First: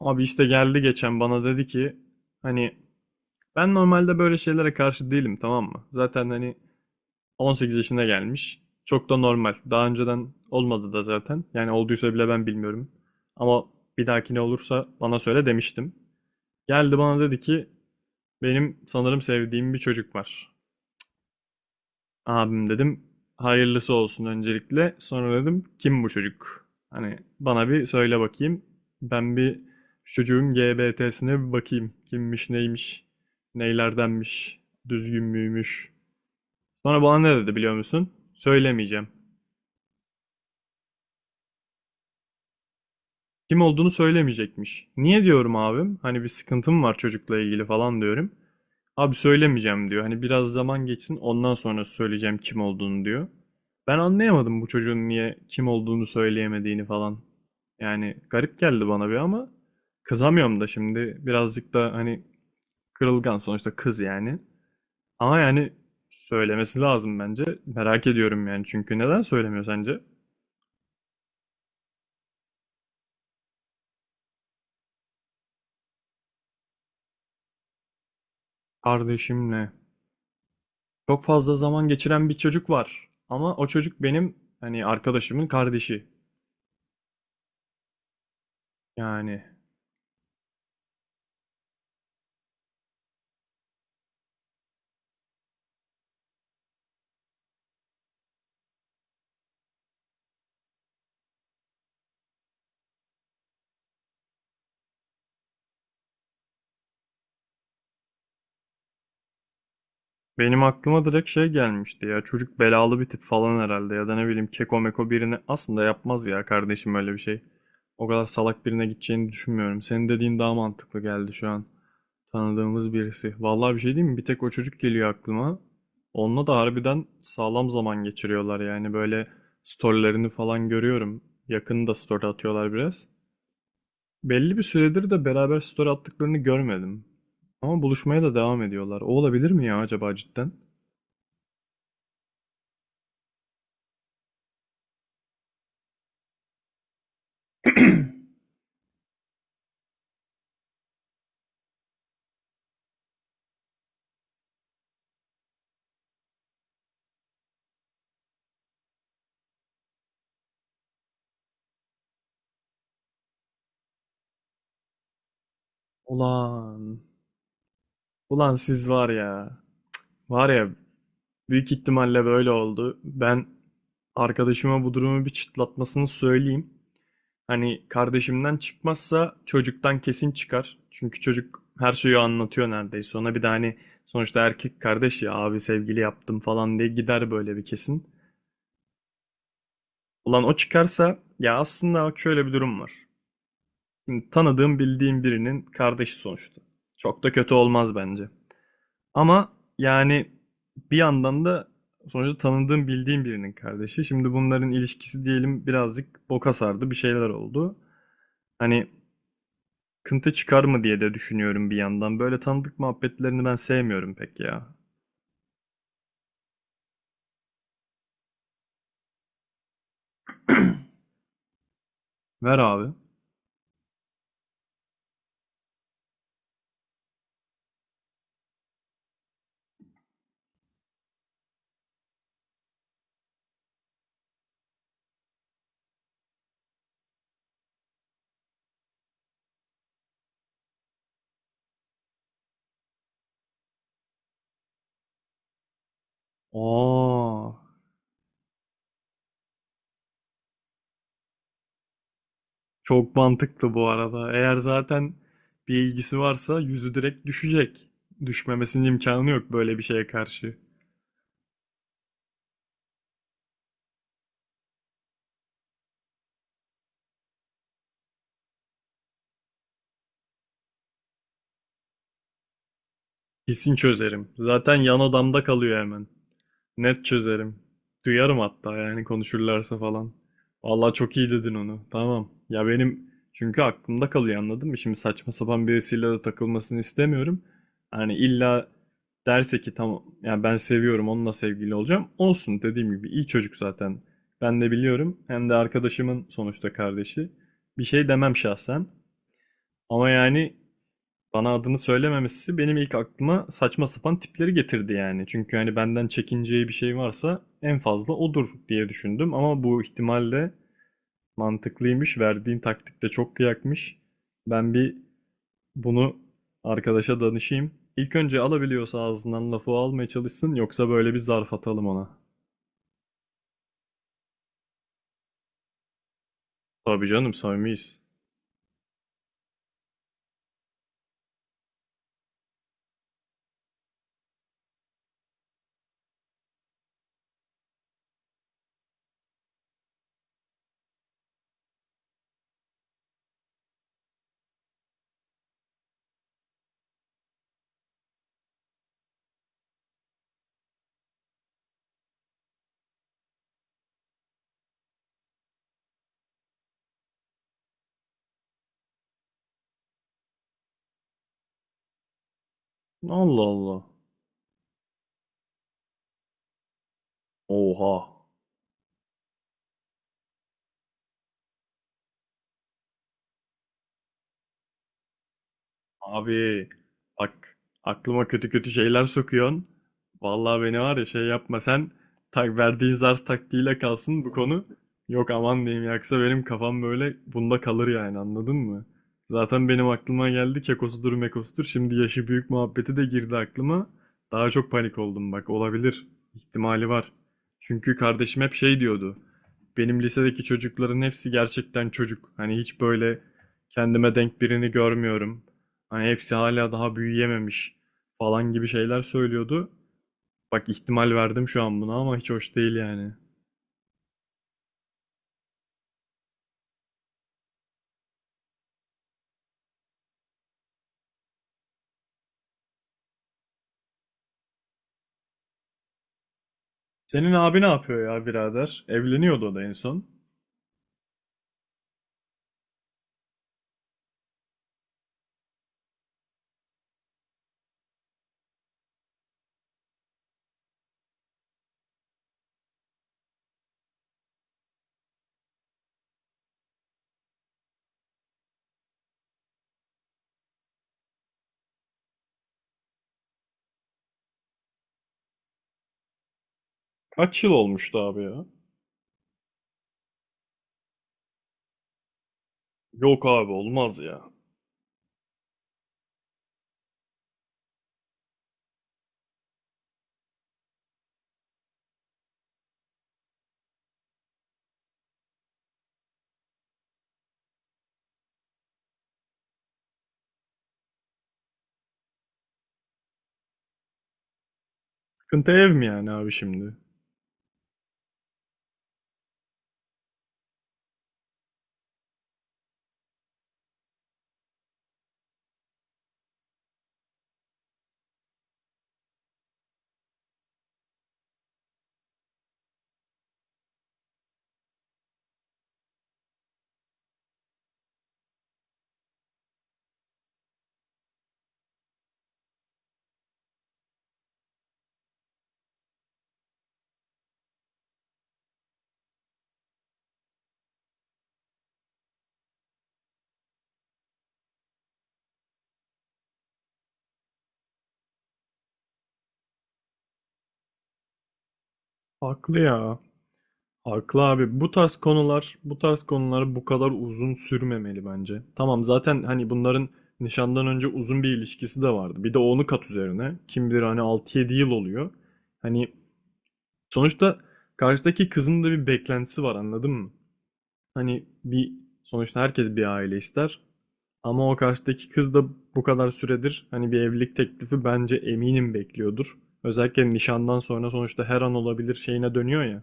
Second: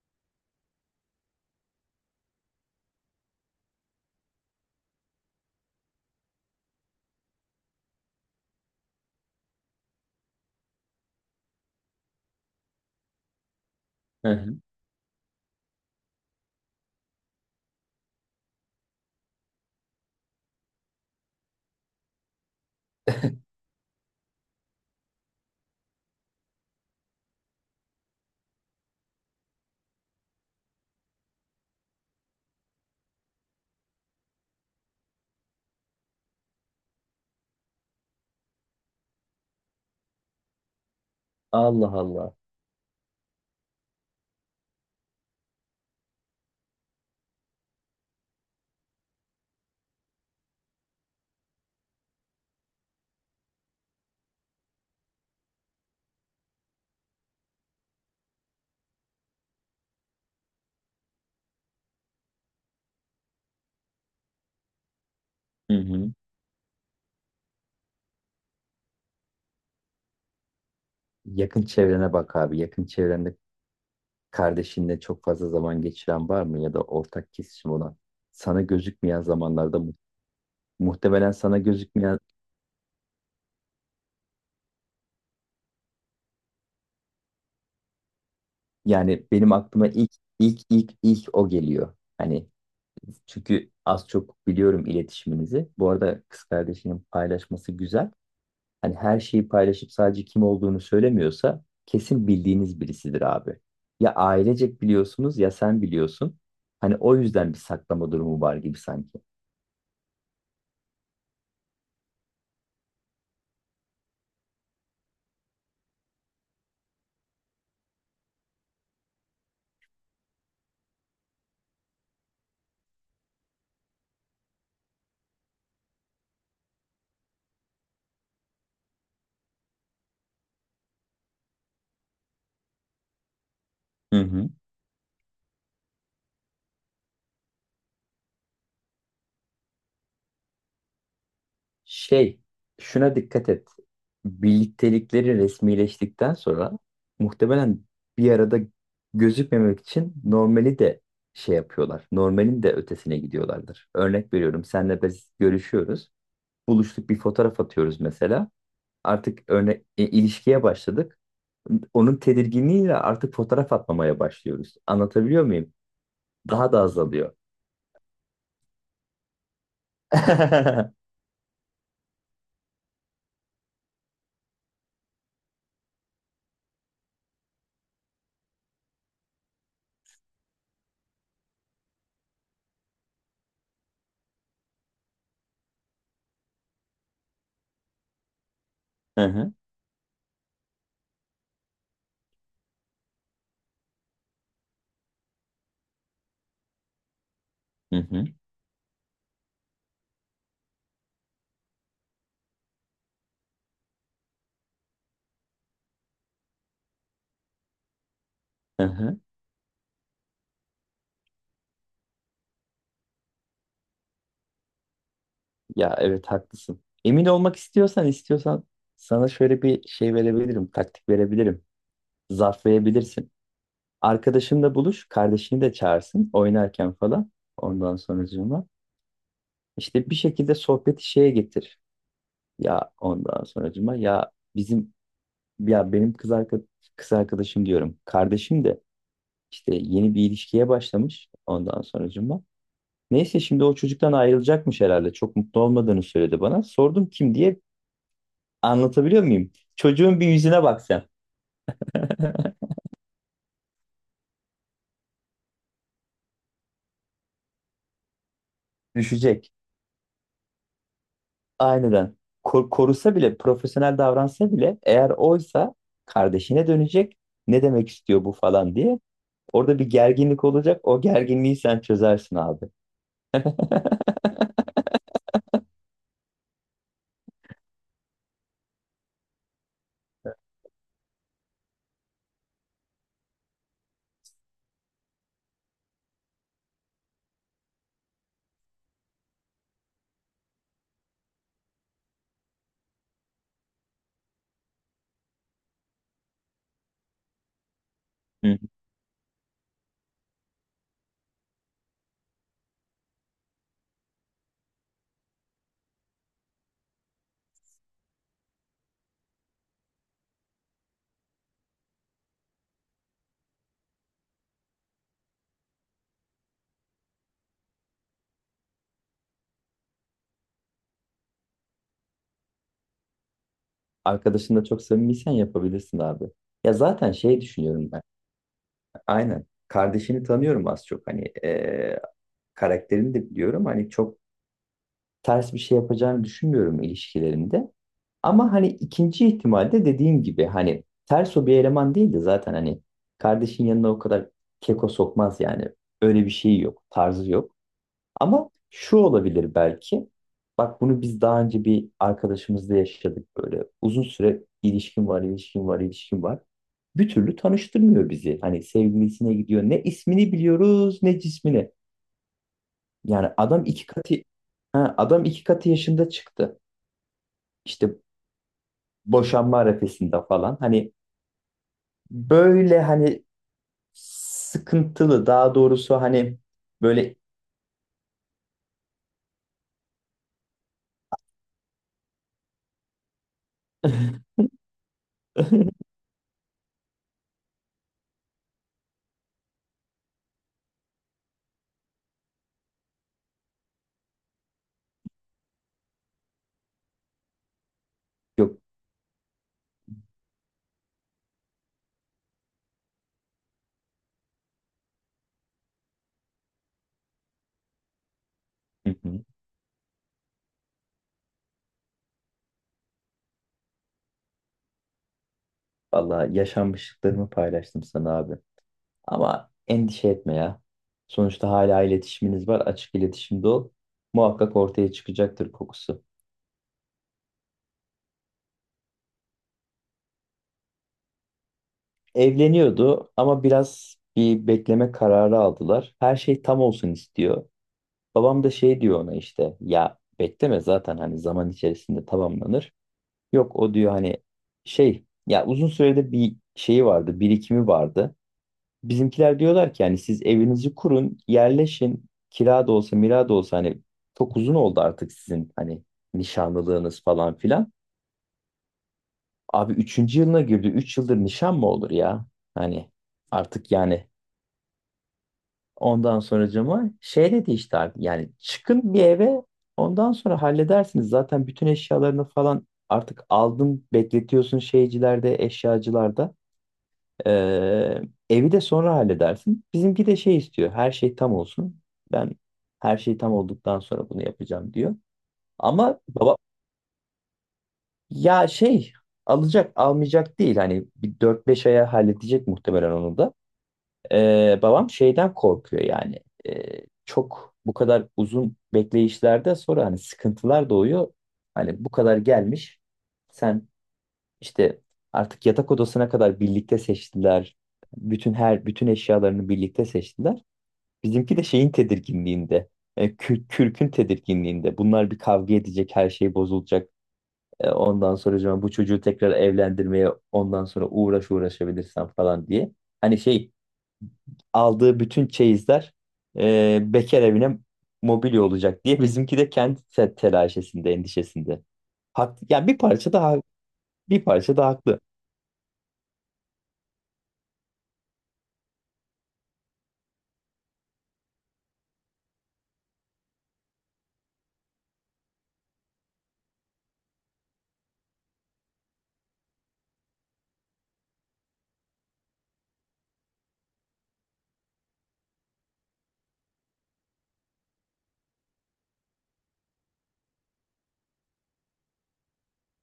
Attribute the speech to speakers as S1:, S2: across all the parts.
S1: Abi işte geldi geçen bana dedi ki hani ben normalde böyle şeylere karşı değilim, tamam mı? Zaten hani 18 yaşına gelmiş. Çok da normal. Daha önceden olmadı da zaten. Yani olduysa bile ben bilmiyorum. Ama bir
S2: Hı
S1: dahakine
S2: hı.
S1: olursa bana söyle demiştim. Geldi bana dedi ki benim sanırım sevdiğim bir çocuk var. Abim dedim hayırlısı olsun öncelikle. Sonra dedim kim bu çocuk? Hani bana bir söyle bakayım. Ben bir şu çocuğun GBT'sine bir bakayım. Kimmiş neymiş? Neylerdenmiş? Düzgün müymüş? Sonra bana ne dedi biliyor musun? Söylemeyeceğim.
S2: Allah Allah.
S1: Kim olduğunu söylemeyecekmiş. Niye diyorum abim? Hani bir sıkıntım var çocukla ilgili falan diyorum. Abi söylemeyeceğim diyor. Hani biraz zaman geçsin ondan sonra söyleyeceğim kim olduğunu diyor. Ben anlayamadım bu çocuğun niye kim olduğunu söyleyemediğini falan. Yani garip geldi bana bir, ama kızamıyorum da şimdi birazcık da hani kırılgan sonuçta kız yani. Ama yani
S2: Hı hı.
S1: söylemesi lazım bence. Merak ediyorum yani, çünkü neden söylemiyor sence?
S2: Yakın çevrene bak abi. Yakın çevrende kardeşinle çok fazla zaman geçiren var mı ya da ortak kesişim olan? Sana gözükmeyen
S1: Kardeşimle
S2: zamanlarda
S1: çok
S2: muhtemelen
S1: fazla
S2: sana
S1: zaman
S2: gözükmeyen,
S1: geçiren bir çocuk var. Ama o çocuk benim hani arkadaşımın kardeşi.
S2: yani
S1: Yani
S2: benim aklıma ilk o geliyor. Hani, çünkü az çok biliyorum iletişiminizi. Bu arada kız kardeşinin paylaşması güzel. Hani her şeyi paylaşıp sadece kim olduğunu söylemiyorsa kesin bildiğiniz birisidir abi. Ya ailecek biliyorsunuz ya sen biliyorsun. Hani o yüzden bir saklama durumu var gibi sanki.
S1: benim aklıma direkt şey gelmişti ya. Çocuk belalı bir tip falan herhalde ya da ne bileyim, keko meko birini aslında yapmaz ya kardeşim öyle bir şey. O kadar salak birine gideceğini düşünmüyorum. Senin dediğin daha mantıklı geldi şu an. Tanıdığımız birisi. Vallahi bir şey diyeyim mi? Bir tek o çocuk geliyor aklıma. Onunla da harbiden sağlam zaman geçiriyorlar yani, böyle storylerini falan görüyorum. Yakında story atıyorlar biraz.
S2: Hı hı.
S1: Belli bir süredir de beraber story attıklarını görmedim. Ama buluşmaya da devam ediyorlar. O olabilir mi ya acaba cidden?
S2: Şey, şuna dikkat et. Birliktelikleri resmileştikten sonra, muhtemelen bir arada gözükmemek için, normali de şey yapıyorlar. Normalin de ötesine gidiyorlardır. Örnek veriyorum, senle biz görüşüyoruz. Buluştuk, bir fotoğraf atıyoruz mesela. İlişkiye başladık. Onun tedirginliğiyle artık fotoğraf atmamaya başlıyoruz. Anlatabiliyor muyum? Daha da
S1: Ulan,
S2: azalıyor.
S1: ulan siz var ya. Var ya,
S2: Hı
S1: büyük ihtimalle böyle oldu. Ben arkadaşıma bu durumu bir çıtlatmasını söyleyeyim. Hani kardeşimden çıkmazsa çocuktan kesin çıkar. Çünkü çocuk her şeyi anlatıyor neredeyse. Ona bir de hani sonuçta erkek kardeş ya, abi sevgili yaptım falan diye gider böyle bir kesin.
S2: hı,
S1: Ulan o çıkarsa ya, aslında bak şöyle bir durum var. Şimdi tanıdığım bildiğim birinin kardeşi sonuçta. Çok da kötü olmaz
S2: hı hı,
S1: bence. Ama yani bir yandan da sonuçta tanıdığım bildiğim birinin kardeşi. Şimdi bunların ilişkisi diyelim birazcık boka sardı, bir şeyler oldu.
S2: hı
S1: Hani
S2: hı.
S1: kıntı çıkar mı diye de düşünüyorum bir yandan. Böyle tanıdık muhabbetlerini ben sevmiyorum pek ya.
S2: Ya evet, haklısın. Emin olmak istiyorsan sana şöyle bir şey verebilirim, taktik verebilirim.
S1: Ver abi.
S2: Zarflayabilirsin. Arkadaşınla buluş, kardeşini de çağırsın oynarken falan. Ondan sonracığıma işte bir şekilde sohbeti şeye getir. Ya ondan sonracığıma, ya bizim Ya benim kız arkadaşım, diyorum. Kardeşim de işte yeni bir ilişkiye başlamış ondan sonracığıma. Neyse, şimdi o çocuktan ayrılacakmış herhalde. Çok mutlu olmadığını söyledi bana. Sordum kim
S1: Aa,
S2: diye. Anlatabiliyor muyum? Çocuğun bir yüzüne bak sen.
S1: çok mantıklı bu arada. Eğer zaten bir ilgisi varsa yüzü direkt düşecek. Düşmemesinin imkanı yok
S2: Düşecek.
S1: böyle bir şeye karşı.
S2: Aynen. Korusa bile, profesyonel davransa bile, eğer oysa, kardeşine dönecek. Ne demek istiyor bu falan diye. Orada bir gerginlik olacak. O gerginliği sen çözersin abi.
S1: Kesin çözerim. Zaten yan odamda kalıyor hemen. Net çözerim. Duyarım hatta yani, konuşurlarsa falan. Vallahi çok iyi dedin onu. Tamam. Ya benim çünkü aklımda kalıyor, anladın mı? Şimdi saçma sapan birisiyle de takılmasını istemiyorum. Hani illa derse ki tamam ya ben seviyorum, onunla sevgili olacağım. Olsun, dediğim gibi iyi çocuk zaten. Ben de biliyorum. Hem de arkadaşımın sonuçta kardeşi. Bir şey demem şahsen. Ama yani bana adını söylememesi benim ilk aklıma saçma sapan tipleri getirdi yani. Çünkü hani benden çekineceği bir şey varsa en fazla odur diye düşündüm. Ama bu ihtimalle mantıklıymış. Verdiğin taktik de çok kıyakmış. Ben bir bunu arkadaşa danışayım. İlk önce alabiliyorsa ağzından lafı almaya çalışsın. Yoksa böyle bir zarf atalım ona.
S2: Arkadaşınla çok samimiysen yapabilirsin abi. Ya
S1: Tabii
S2: zaten
S1: canım
S2: şey düşünüyorum
S1: samimiyiz.
S2: ben. Aynen. Kardeşini tanıyorum az çok. Hani karakterini de biliyorum. Hani çok ters bir şey yapacağını düşünmüyorum ilişkilerinde. Ama hani ikinci ihtimalde dediğim gibi, hani ters o bir eleman değil de, zaten hani kardeşin yanına o kadar keko sokmaz yani. Öyle bir şey yok. Tarzı yok. Ama şu olabilir belki. Bak, bunu biz daha önce bir arkadaşımızla yaşadık böyle. Uzun süre ilişkin var, ilişkin var, ilişkin var. Bir türlü tanıştırmıyor bizi. Hani sevgilisine gidiyor. Ne ismini biliyoruz, ne cismini. Yani
S1: Allah Allah.
S2: adam iki katı yaşında çıktı.
S1: Oha.
S2: İşte boşanma arifesinde falan. Hani böyle, hani sıkıntılı, daha doğrusu hani
S1: Abi
S2: böyle.
S1: bak, aklıma kötü kötü şeyler sokuyorsun. Vallahi beni var ya, şey yapma sen, tak verdiğin zar taktiğiyle kalsın bu konu. Yok, aman diyeyim, yaksa benim kafam böyle bunda kalır yani, anladın mı? Zaten benim aklıma geldi kekosudur mekosudur. Şimdi yaşı büyük muhabbeti de girdi aklıma. Daha çok panik oldum, bak olabilir. İhtimali var. Çünkü kardeşim hep
S2: Yok.
S1: şey diyordu. Benim lisedeki çocukların hepsi gerçekten çocuk. Hani hiç böyle kendime denk birini görmüyorum. Hani hepsi hala daha büyüyememiş falan gibi
S2: Hı
S1: şeyler
S2: hı.
S1: söylüyordu. Bak ihtimal verdim şu an buna, ama hiç hoş değil yani.
S2: Vallahi yaşanmışlıklarımı paylaştım sana abi. Ama endişe etme ya. Sonuçta hala iletişiminiz var. Açık iletişimde ol. Muhakkak ortaya çıkacaktır kokusu.
S1: Senin abi ne yapıyor ya birader? Evleniyordu o da en son.
S2: Evleniyordu ama biraz bir bekleme kararı aldılar. Her şey tam olsun istiyor. Babam da şey diyor ona, işte ya bekleme, zaten hani zaman içerisinde tamamlanır. Yok, o diyor hani, şey ya, uzun süredir bir şeyi vardı, birikimi vardı. Bizimkiler diyorlar ki yani, siz evinizi kurun, yerleşin. Kira da olsa, mira da olsa, hani çok uzun oldu artık sizin hani nişanlılığınız falan
S1: Kaç yıl
S2: filan.
S1: olmuştu abi ya?
S2: Abi üçüncü yılına girdi. Üç yıldır nişan mı olur ya? Hani,
S1: Yok abi,
S2: artık
S1: olmaz
S2: yani,
S1: ya.
S2: ondan sonracığıma şey dedi işte, abi yani çıkın bir eve, ondan sonra halledersiniz. Zaten bütün eşyalarını falan artık aldın, bekletiyorsun şeycilerde, eşyacılarda. Ee, Evi de sonra halledersin. Bizimki de şey istiyor. Her şey tam olsun. Ben her şey tam olduktan sonra bunu yapacağım, diyor.
S1: Sıkıntı ev mi
S2: Ama
S1: yani abi
S2: baba
S1: şimdi?
S2: ya, şey alacak almayacak değil. Hani bir 4-5 aya halledecek muhtemelen onu da. Babam şeyden korkuyor yani. Çok bu kadar uzun bekleyişlerde sonra hani sıkıntılar doğuyor. Hani bu kadar gelmiş. Sen işte artık yatak odasına kadar birlikte seçtiler. Her bütün eşyalarını birlikte seçtiler. Bizimki de şeyin tedirginliğinde, kürkün tedirginliğinde. Bunlar bir kavga edecek, her şey bozulacak. Ondan sonra acaba bu çocuğu tekrar evlendirmeye ondan sonra uğraşabilirsem falan diye. Hani şey, aldığı bütün çeyizler bekar evine mobilya olacak diye, bizimki de kendi telaşesinde, endişesinde. Haklı.
S1: Haklı
S2: Yani bir
S1: ya.
S2: parça daha
S1: Haklı abi. Bu tarz
S2: haklı.
S1: konular, bu tarz konular bu kadar uzun sürmemeli bence. Tamam, zaten hani bunların nişandan önce uzun bir ilişkisi de vardı. Bir de onu kat üzerine. Kim bilir hani 6-7 yıl oluyor. Hani sonuçta karşıdaki kızın da bir beklentisi var, anladın mı? Hani bir, sonuçta herkes bir aile ister. Ama o karşıdaki kız da bu kadar süredir hani bir evlilik teklifi bence eminim bekliyordur. Özellikle nişandan sonra sonuçta her an olabilir şeyine dönüyor ya.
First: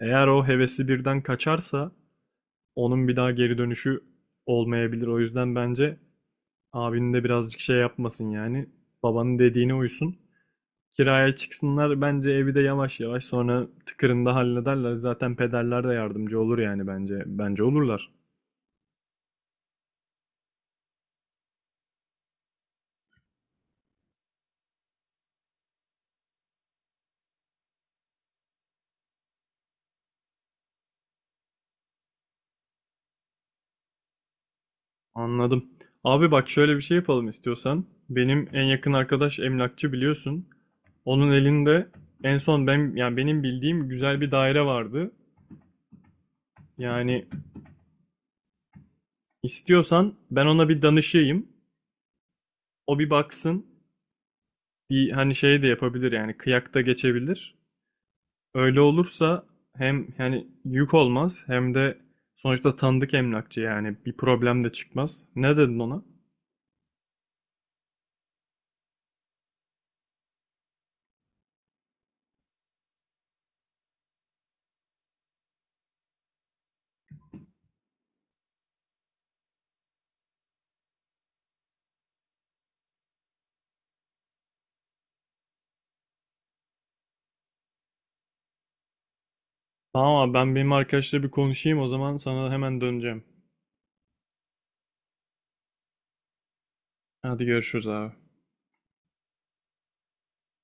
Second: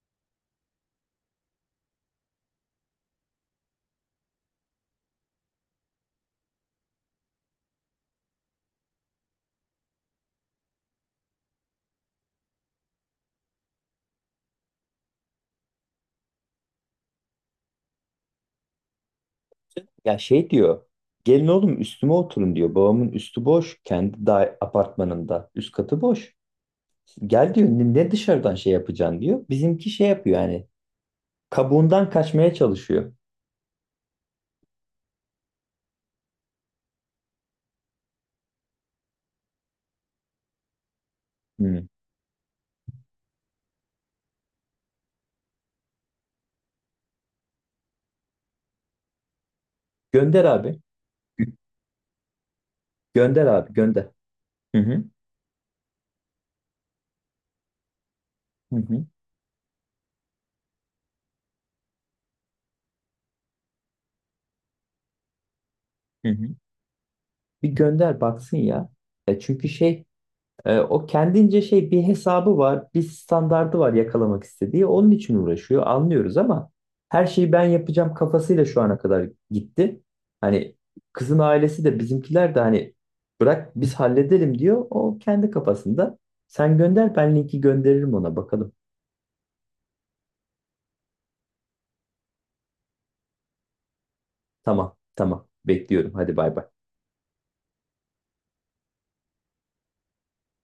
S1: Eğer o hevesi birden kaçarsa onun bir daha geri dönüşü olmayabilir. O yüzden bence abinin de birazcık şey yapmasın yani. Babanın dediğine uysun. Kiraya çıksınlar, bence evi de yavaş yavaş sonra tıkırında hallederler. Zaten pederler de yardımcı olur yani, bence. Bence olurlar.
S2: Ya şey diyor. Gelin oğlum üstüme oturun, diyor. Babamın üstü boş. Kendi da apartmanında. Üst katı boş. Gel diyor. Ne dışarıdan şey yapacaksın, diyor. Bizimki şey yapıyor yani. Kabuğundan kaçmaya çalışıyor.
S1: Anladım. Abi bak, şöyle bir şey yapalım istiyorsan. Benim en yakın arkadaş emlakçı, biliyorsun. Onun
S2: Hı.
S1: elinde en son ben, yani benim bildiğim güzel bir daire vardı. Yani istiyorsan
S2: Gönder
S1: ben ona
S2: abi.
S1: bir danışayım.
S2: Gö-
S1: O bir
S2: Gönder
S1: baksın.
S2: abi, gönder. Hı hı.
S1: Bir hani şey de yapabilir yani, kıyak da geçebilir.
S2: Hı
S1: Öyle
S2: hı.
S1: olursa hem yani yük olmaz, hem de sonuçta tanıdık emlakçı, yani bir problem de çıkmaz. Ne dedin ona?
S2: Hı hı. Bir gönder baksın ya. Çünkü şey, o kendince şey, bir hesabı var, bir standardı var yakalamak istediği. Onun için uğraşıyor, anlıyoruz ama her şeyi ben yapacağım kafasıyla şu ana kadar gitti. Hani kızın ailesi de bizimkiler de hani bırak biz halledelim, diyor. O kendi kafasında. Sen gönder, ben linki gönderirim ona, bakalım.
S1: Tamam abi, ben benim arkadaşla bir konuşayım o zaman sana hemen döneceğim.
S2: Tamam, tamam. Bekliyorum. Hadi bay bay.
S1: Hadi görüşürüz abi.